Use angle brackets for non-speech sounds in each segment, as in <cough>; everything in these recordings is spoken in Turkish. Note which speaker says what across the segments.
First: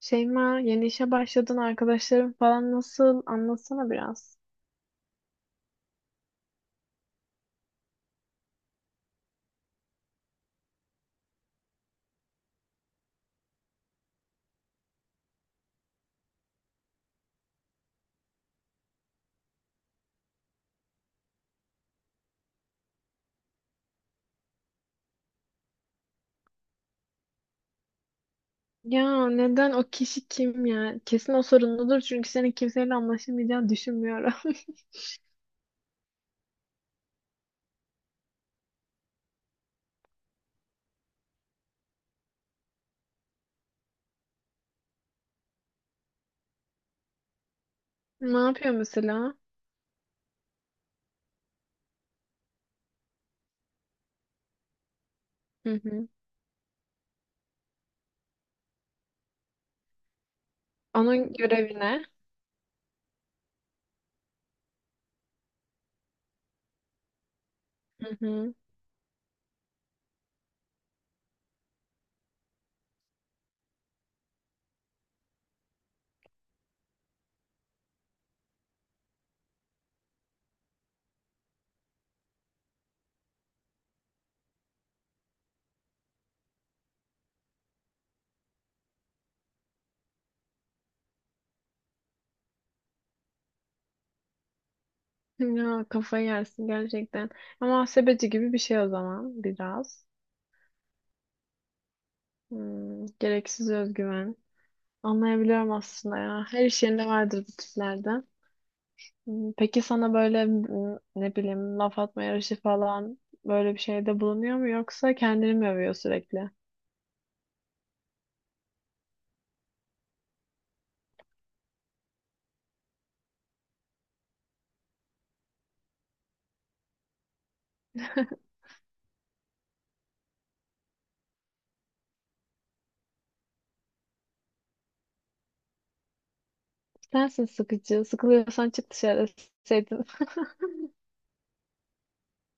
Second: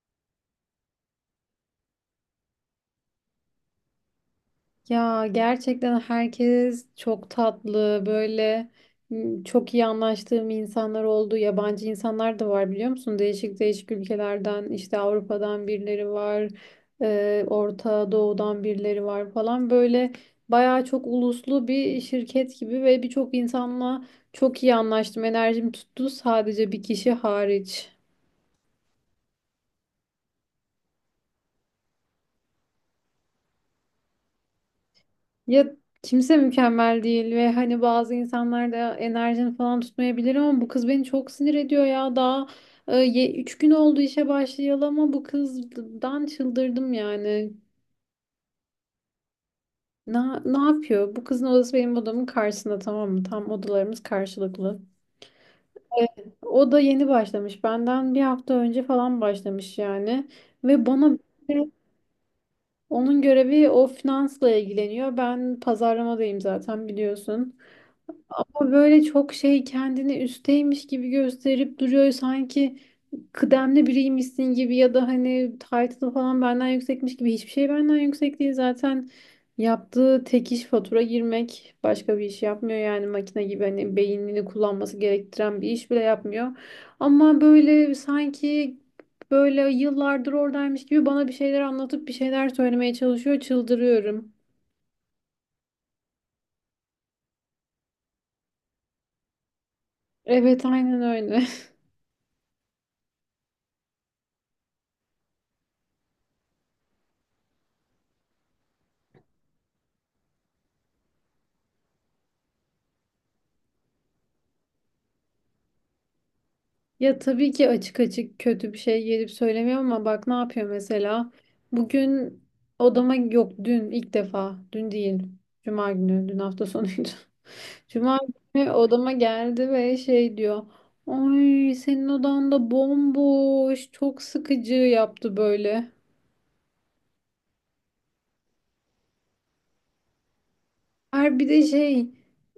Speaker 1: Şeyma, yeni işe başladın arkadaşların falan nasıl? Anlatsana biraz.
Speaker 2: Ya gerçekten herkes çok tatlı böyle çok iyi anlaştığım insanlar oldu. Yabancı insanlar da var biliyor musun? Değişik değişik ülkelerden işte Avrupa'dan birileri var. Orta Doğu'dan birileri var falan. Böyle bayağı çok uluslu bir şirket gibi ve birçok insanla çok iyi anlaştım. Enerjim tuttu sadece bir kişi hariç.
Speaker 1: Ya neden o kişi kim ya? Kesin o sorunludur çünkü senin kimseyle anlaşamayacağını düşünmüyorum. <laughs>
Speaker 2: Ya kimse mükemmel değil ve hani bazı insanlar da enerjini falan tutmayabilir ama bu kız beni çok sinir ediyor ya. Daha 3 gün oldu işe başlayalı ama bu kızdan çıldırdım yani.
Speaker 1: Ne yapıyor mesela?
Speaker 2: Ne, ne yapıyor? Bu kızın odası benim odamın karşısında, tamam mı? Tam odalarımız karşılıklı.
Speaker 1: Hı hı.
Speaker 2: Evet. O da yeni başlamış. Benden bir hafta önce falan başlamış yani. Ve bana
Speaker 1: Onun görevi ne?
Speaker 2: Onun görevi o, finansla ilgileniyor. Ben pazarlamadayım zaten, biliyorsun.
Speaker 1: Hı hı.
Speaker 2: O böyle çok şey, kendini üsteymiş gibi gösterip duruyor, sanki kıdemli biriymişsin gibi ya da hani title'ı falan benden yüksekmiş gibi. Hiçbir şey benden yüksek değil zaten. Yaptığı tek iş fatura girmek, başka bir iş yapmıyor yani. Makine gibi, hani beynini kullanması gerektiren bir iş bile yapmıyor ama böyle sanki böyle yıllardır oradaymış gibi bana bir şeyler anlatıp bir şeyler söylemeye çalışıyor, çıldırıyorum.
Speaker 1: Ya kafayı yersin gerçekten. Ama muhasebeci gibi bir şey o zaman biraz.
Speaker 2: Evet, aynen öyle.
Speaker 1: Gereksiz özgüven. Anlayabiliyorum aslında ya. Her iş yerinde vardır bu tiplerde. Peki sana böyle ne bileyim laf atma yarışı falan böyle bir şeyde bulunuyor mu yoksa kendini mi övüyor sürekli?
Speaker 2: Ya tabii ki açık açık kötü bir şey gelip söylemiyor ama bak ne yapıyor mesela. Bugün odama, yok dün, ilk defa dün değil. Cuma günü, dün hafta sonuydu. <laughs> Cuma günü odama geldi ve şey diyor. Ay senin odan da bomboş, çok sıkıcı, yaptı böyle.
Speaker 1: Sensin sıkıcı. Sıkılıyorsan çık dışarı deseydin. <laughs>
Speaker 2: Bir de şey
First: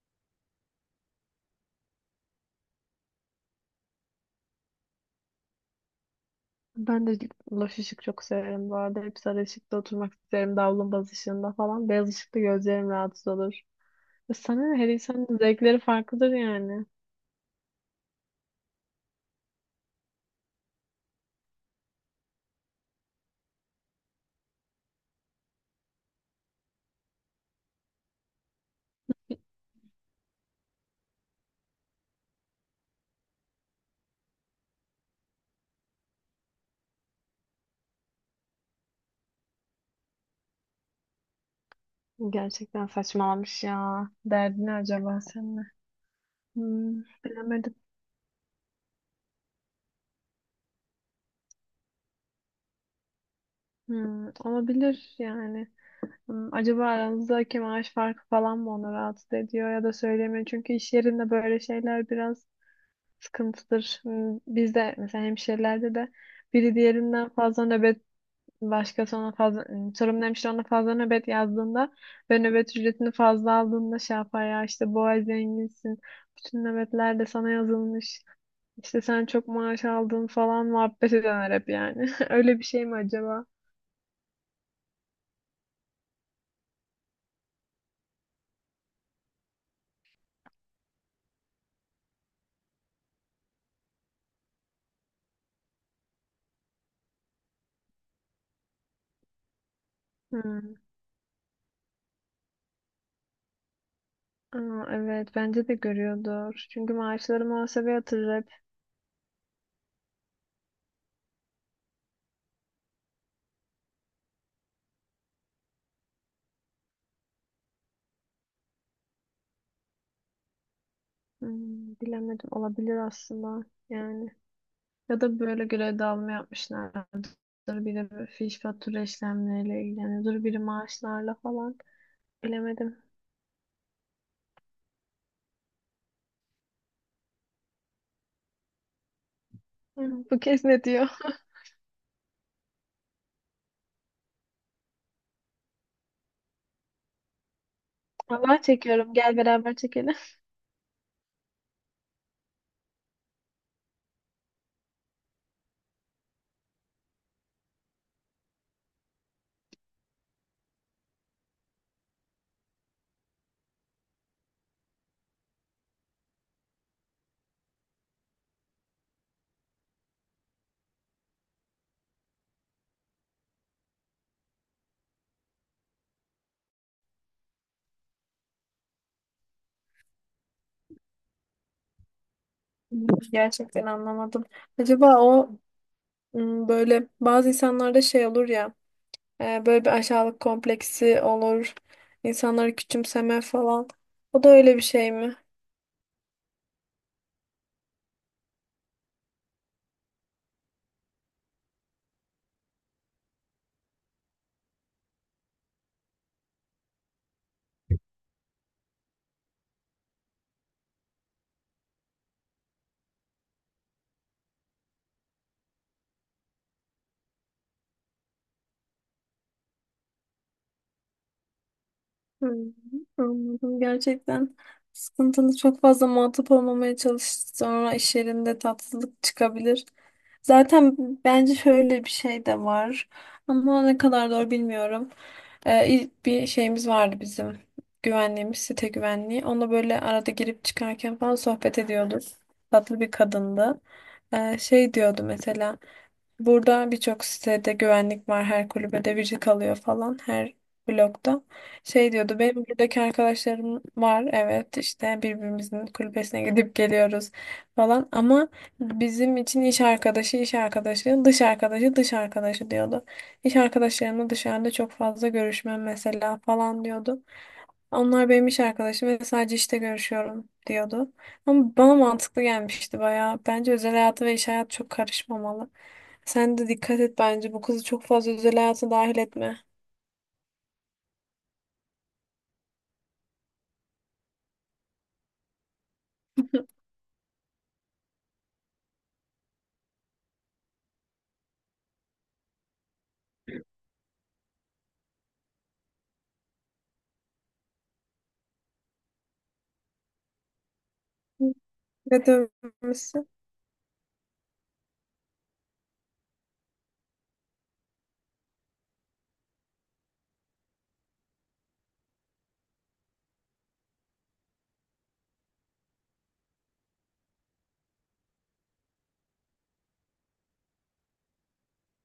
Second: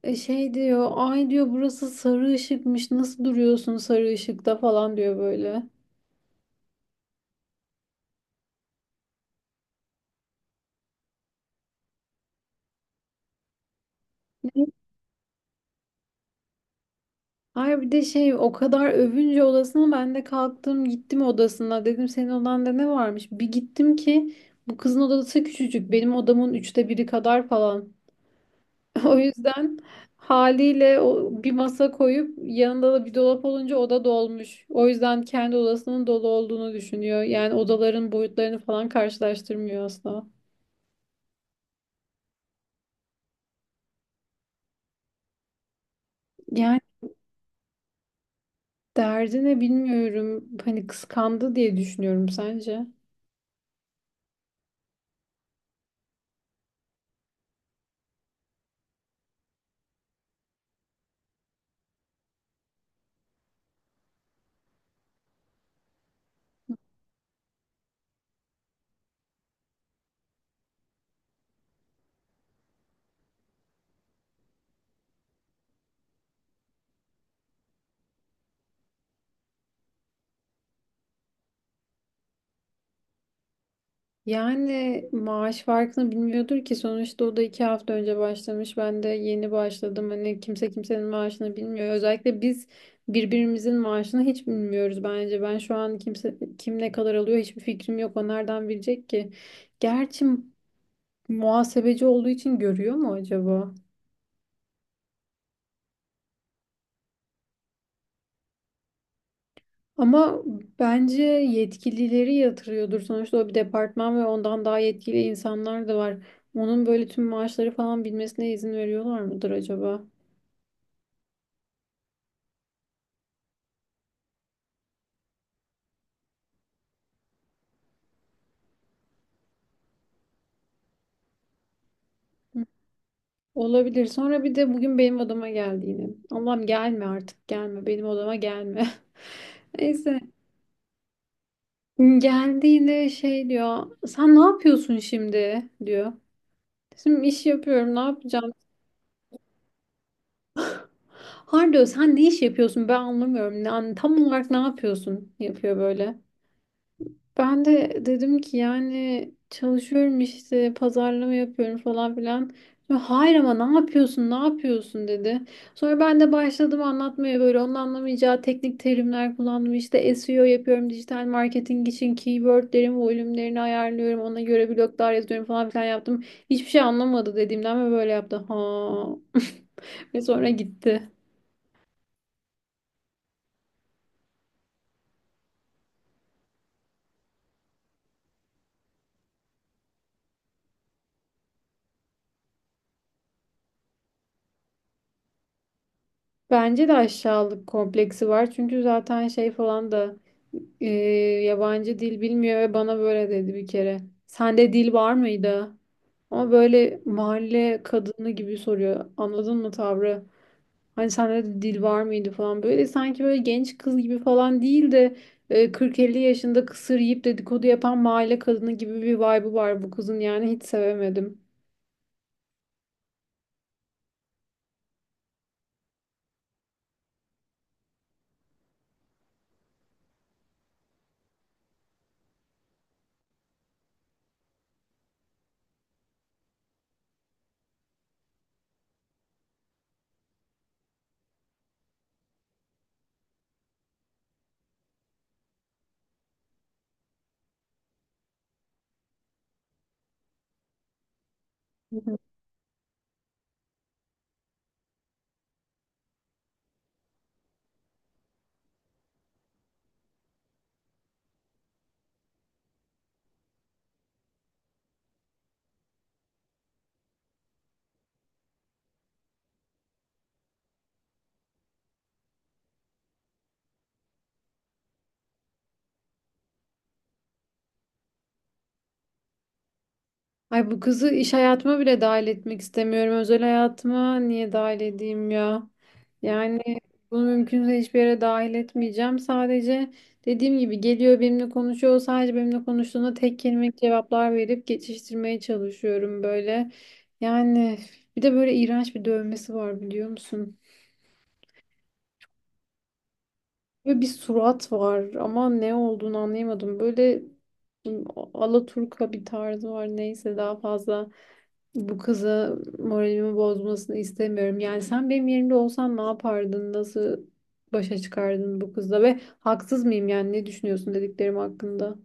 Speaker 2: e, şey diyor, ay diyor burası sarı ışıkmış, nasıl duruyorsun sarı ışıkta falan diyor böyle.
Speaker 1: Ben de loş ışık çok severim bu arada. Hep sarı ışıkta oturmak isterim. Davlumbaz ışığında falan. Beyaz ışıkta gözlerim rahatsız olur. E sana ne? Her insanın zevkleri farklıdır yani.
Speaker 2: Hayır bir de şey, o kadar övünce odasına, ben de kalktım gittim odasına, dedim senin odanda ne varmış? Bir gittim ki bu kızın odası küçücük, benim odamın üçte biri kadar falan. <laughs> O yüzden haliyle o, bir masa koyup yanında da bir dolap olunca oda dolmuş. O yüzden kendi odasının dolu olduğunu düşünüyor. Yani odaların boyutlarını falan karşılaştırmıyor asla.
Speaker 1: Gerçekten saçmalamış ya. Derdi ne acaba senin?
Speaker 2: Yani
Speaker 1: Hmm, Bilemedim.
Speaker 2: derdi ne bilmiyorum. Hani kıskandı diye düşünüyorum, sence?
Speaker 1: Olabilir yani. Acaba aranızdaki maaş farkı falan mı onu rahatsız ediyor ya da söylemiyor. Çünkü iş yerinde böyle şeyler biraz sıkıntıdır. Bizde mesela hemşirelerde de biri diğerinden fazla nöbet başkası ona fazla, sorumlu hemşire ona fazla nöbet yazdığında ve nöbet ücretini fazla aldığında şey yapar ya, işte bu ay zenginsin. Bütün nöbetler de sana yazılmış. İşte sen çok maaş aldın falan muhabbet eder hep yani. <laughs> Öyle bir şey mi acaba?
Speaker 2: Yani maaş farkını bilmiyordur ki, sonuçta o da iki hafta önce başlamış, ben de yeni başladım. Hani kimse kimsenin maaşını bilmiyor, özellikle biz birbirimizin maaşını hiç bilmiyoruz bence. Ben şu an kimse, kim ne kadar alıyor hiçbir fikrim yok, o nereden bilecek ki? Gerçi
Speaker 1: Hmm.
Speaker 2: muhasebeci olduğu için görüyor mu acaba?
Speaker 1: Aa, evet bence de görüyordur. Çünkü maaşları muhasebe yatırır hep.
Speaker 2: Ama bence yetkilileri yatırıyordur, sonuçta o bir departman ve ondan daha yetkili insanlar da var. Onun böyle tüm maaşları falan bilmesine izin veriyorlar mıdır acaba?
Speaker 1: Hmm, Bilemedim, olabilir aslında yani. Ya da böyle görev dağılımı yapmışlardır. Biri böyle fiş fatura işlemleriyle ilgileniyordur. Biri maaşlarla falan. Bilemedim.
Speaker 2: Olabilir. Sonra bir de bugün benim odama geldi yine. Allah'ım, gelme artık, gelme. Benim odama gelme. <laughs> Neyse.
Speaker 1: Bu kez ne diyor?
Speaker 2: Geldi yine, şey diyor. Sen ne yapıyorsun şimdi, diyor. Şimdi iş yapıyorum, ne yapacağım?
Speaker 1: Vallahi çekiyorum. Gel beraber çekelim.
Speaker 2: Har sen ne iş yapıyorsun, ben anlamıyorum. Yani tam olarak ne yapıyorsun? Yapıyor böyle. Ben de dedim ki, yani çalışıyorum işte, pazarlama yapıyorum falan filan. Sonra, hayır ama ne yapıyorsun, ne yapıyorsun, dedi. Sonra ben de başladım anlatmaya, böyle onun anlamayacağı teknik terimler kullandım. İşte SEO yapıyorum, dijital marketing için keywordlerimi, volümlerini ayarlıyorum, ona göre bloglar yazıyorum falan filan yaptım. Hiçbir şey anlamadı dediğimden ve böyle yaptı, ha. <laughs> Ve sonra gitti.
Speaker 1: Gerçekten anlamadım. Acaba o, böyle bazı insanlarda şey olur ya, böyle bir aşağılık kompleksi olur. İnsanları küçümseme falan. O da öyle bir şey mi?
Speaker 2: Bence de aşağılık kompleksi var. Çünkü zaten şey falan da e, yabancı dil bilmiyor ve bana böyle dedi bir kere. Sende dil var mıydı? Ama böyle mahalle kadını gibi soruyor. Anladın mı tavrı? Hani sende de dil var mıydı falan. Böyle sanki böyle genç kız gibi falan değil de, e, 40-50 yaşında kısır yiyip dedikodu yapan mahalle kadını gibi bir vibe'ı var bu kızın. Yani hiç sevemedim.
Speaker 1: Hmm, Anladım. Gerçekten sıkıntılı, çok fazla muhatap olmamaya çalış. Sonra iş yerinde tatsızlık çıkabilir. Zaten bence şöyle bir şey de var. Ama ne kadar doğru bilmiyorum. İlk bir şeyimiz vardı bizim. Güvenliğimiz, site güvenliği. Onunla böyle arada girip çıkarken falan sohbet ediyorduk. Tatlı bir kadındı. Şey diyordu mesela. Burada birçok sitede güvenlik var. Her kulübede biri kalıyor falan. Her blokta. Şey diyordu, benim buradaki arkadaşlarım var, evet işte birbirimizin kulübesine gidip geliyoruz falan, ama bizim için iş arkadaşı iş arkadaşı, dış arkadaşı dış arkadaşı, diyordu. İş arkadaşlarımla dışarıda çok fazla görüşmem mesela falan diyordu. Onlar benim iş arkadaşım ve sadece işte görüşüyorum diyordu. Ama bana mantıklı gelmişti bayağı. Bence özel hayatı ve iş hayatı çok karışmamalı. Sen de dikkat et, bence bu kızı çok fazla özel hayata dahil etme.
Speaker 2: Ay bu kızı iş hayatıma bile dahil etmek istemiyorum. Özel hayatıma niye dahil edeyim ya? Yani
Speaker 1: <laughs>
Speaker 2: bunu mümkünse hiçbir yere dahil etmeyeceğim. Sadece dediğim gibi, geliyor benimle konuşuyor. Sadece benimle konuştuğunda tek kelimelik cevaplar verip geçiştirmeye çalışıyorum böyle. Yani bir de böyle iğrenç bir dövmesi var, biliyor musun?
Speaker 1: Ne dönmüşsün?
Speaker 2: Böyle bir surat var ama ne olduğunu anlayamadım. Böyle alaturka bir tarzı var. Neyse, daha fazla bu kıza moralimi bozmasını istemiyorum. Yani sen benim yerimde olsan ne yapardın? Nasıl başa çıkardın bu kızla? Ve haksız mıyım, yani ne düşünüyorsun dediklerim hakkında?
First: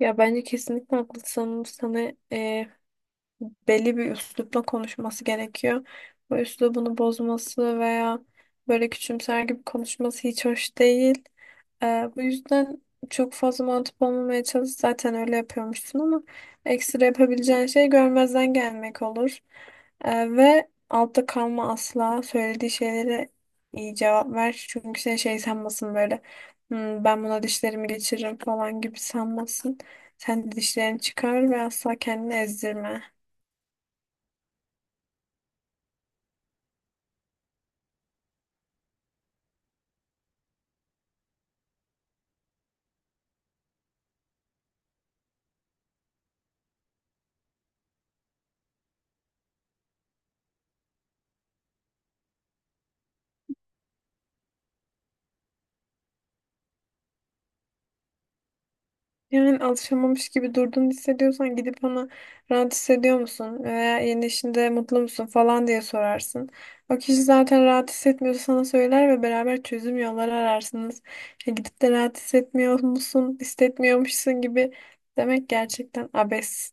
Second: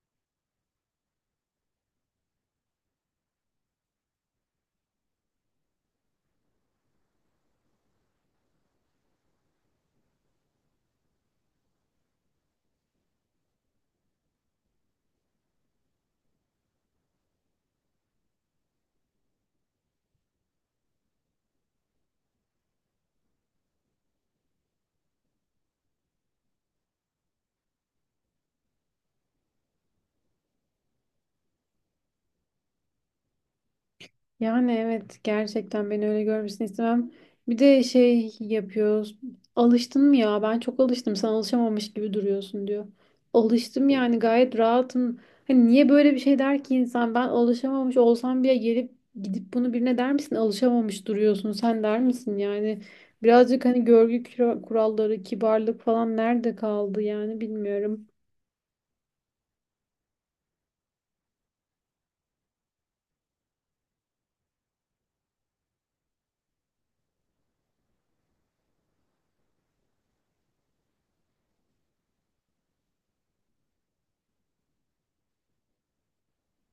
Speaker 1: Ya bence kesinlikle haklısın. Sana belli bir üslupla konuşması gerekiyor. Bu üslubunu bozması veya böyle küçümser gibi konuşması hiç hoş değil. Bu yüzden çok fazla mantıp olmamaya çalış. Zaten öyle yapıyormuşsun, ama ekstra yapabileceğin şey görmezden gelmek olur. Ve altta kalma asla. Söylediği şeylere iyi cevap ver. Çünkü seni şey sanmasın böyle. Ben buna dişlerimi geçiririm" falan gibi sanmasın. Sen de dişlerini çıkar ve asla kendini ezdirme.
Speaker 2: Yani evet, gerçekten beni öyle görmesini istemem. Bir de şey yapıyoruz. Alıştın mı ya? Ben çok alıştım. Sen alışamamış gibi duruyorsun, diyor. Alıştım yani, gayet rahatım. Hani niye böyle bir şey der ki insan? Ben alışamamış olsam bile gelip gidip bunu birine der misin? Alışamamış duruyorsun. Sen der misin yani? Birazcık hani görgü kuralları, kibarlık falan nerede kaldı yani, bilmiyorum.
Speaker 1: Yani alışamamış gibi durduğunu hissediyorsan gidip ona, rahat hissediyor musun veya yeni işinde mutlu musun falan diye sorarsın. O kişi zaten rahat hissetmiyorsa sana söyler ve beraber çözüm yolları ararsınız. Ya gidip de rahat hissetmiyor musun, hissetmiyormuşsun gibi demek gerçekten abes.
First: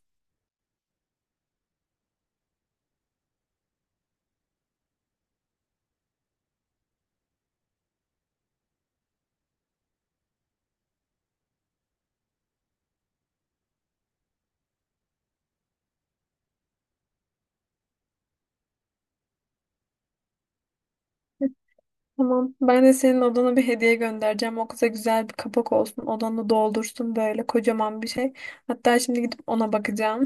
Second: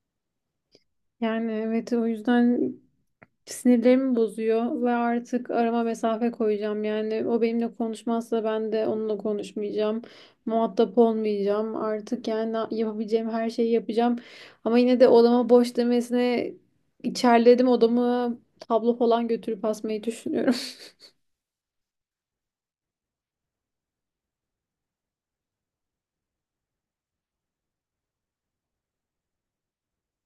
Speaker 2: Yani evet, o yüzden sinirlerimi bozuyor ve artık arama mesafe koyacağım. Yani o benimle konuşmazsa ben de onunla konuşmayacağım. Muhatap olmayacağım. Artık yani yapabileceğim her şeyi yapacağım. Ama yine de odama boş demesine içerledim. Odamı tablo falan götürüp asmayı düşünüyorum. <laughs>
Speaker 1: <laughs> Tamam. Ben de senin odana bir hediye göndereceğim. O kıza güzel bir kapak olsun. Odanı doldursun böyle kocaman bir şey. Hatta şimdi gidip ona bakacağım.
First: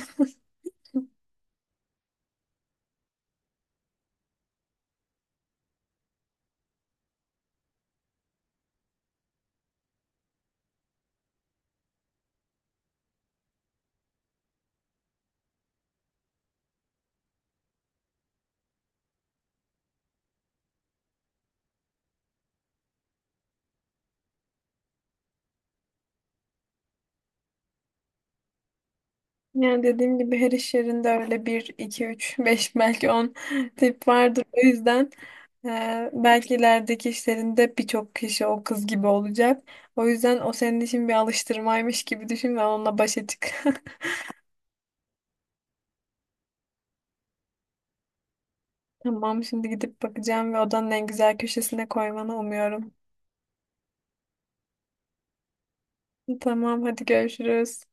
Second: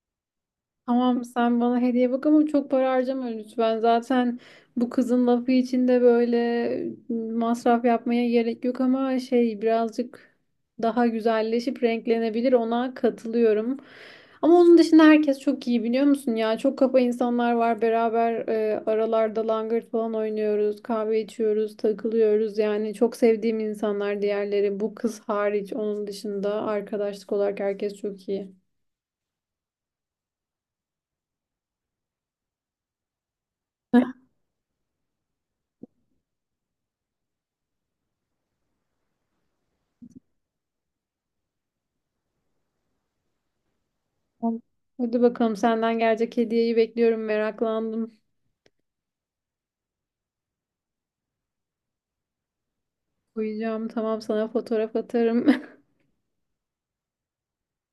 Speaker 1: <laughs>
Speaker 2: Tamam, sen bana hediye bak ama çok para harcama lütfen. Zaten bu kızın lafı için de böyle masraf yapmaya gerek yok ama şey, birazcık daha güzelleşip renklenebilir, ona katılıyorum. Ama onun dışında herkes çok iyi, biliyor musun ya? Çok kafa insanlar var, beraber aralarda langırt falan oynuyoruz, kahve içiyoruz, takılıyoruz. Yani çok sevdiğim insanlar diğerleri, bu kız hariç. Onun dışında arkadaşlık olarak herkes çok iyi.
Speaker 1: Yani dediğim gibi her iş yerinde öyle bir 2 3 <laughs> 5 belki 10 tip vardır. O yüzden belki ilerideki işlerinde birçok kişi o kız gibi olacak. O yüzden o senin için bir alıştırmaymış gibi düşün ve onunla başa çık. <laughs>
Speaker 2: Tamam. Hadi bakalım, senden gelecek hediyeyi bekliyorum. Meraklandım.
Speaker 1: Tamam, şimdi gidip bakacağım ve odanın en güzel köşesine koymanı umuyorum.
Speaker 2: Uyuyacağım. Tamam, sana fotoğraf atarım. <laughs>
Speaker 1: Tamam, hadi görüşürüz.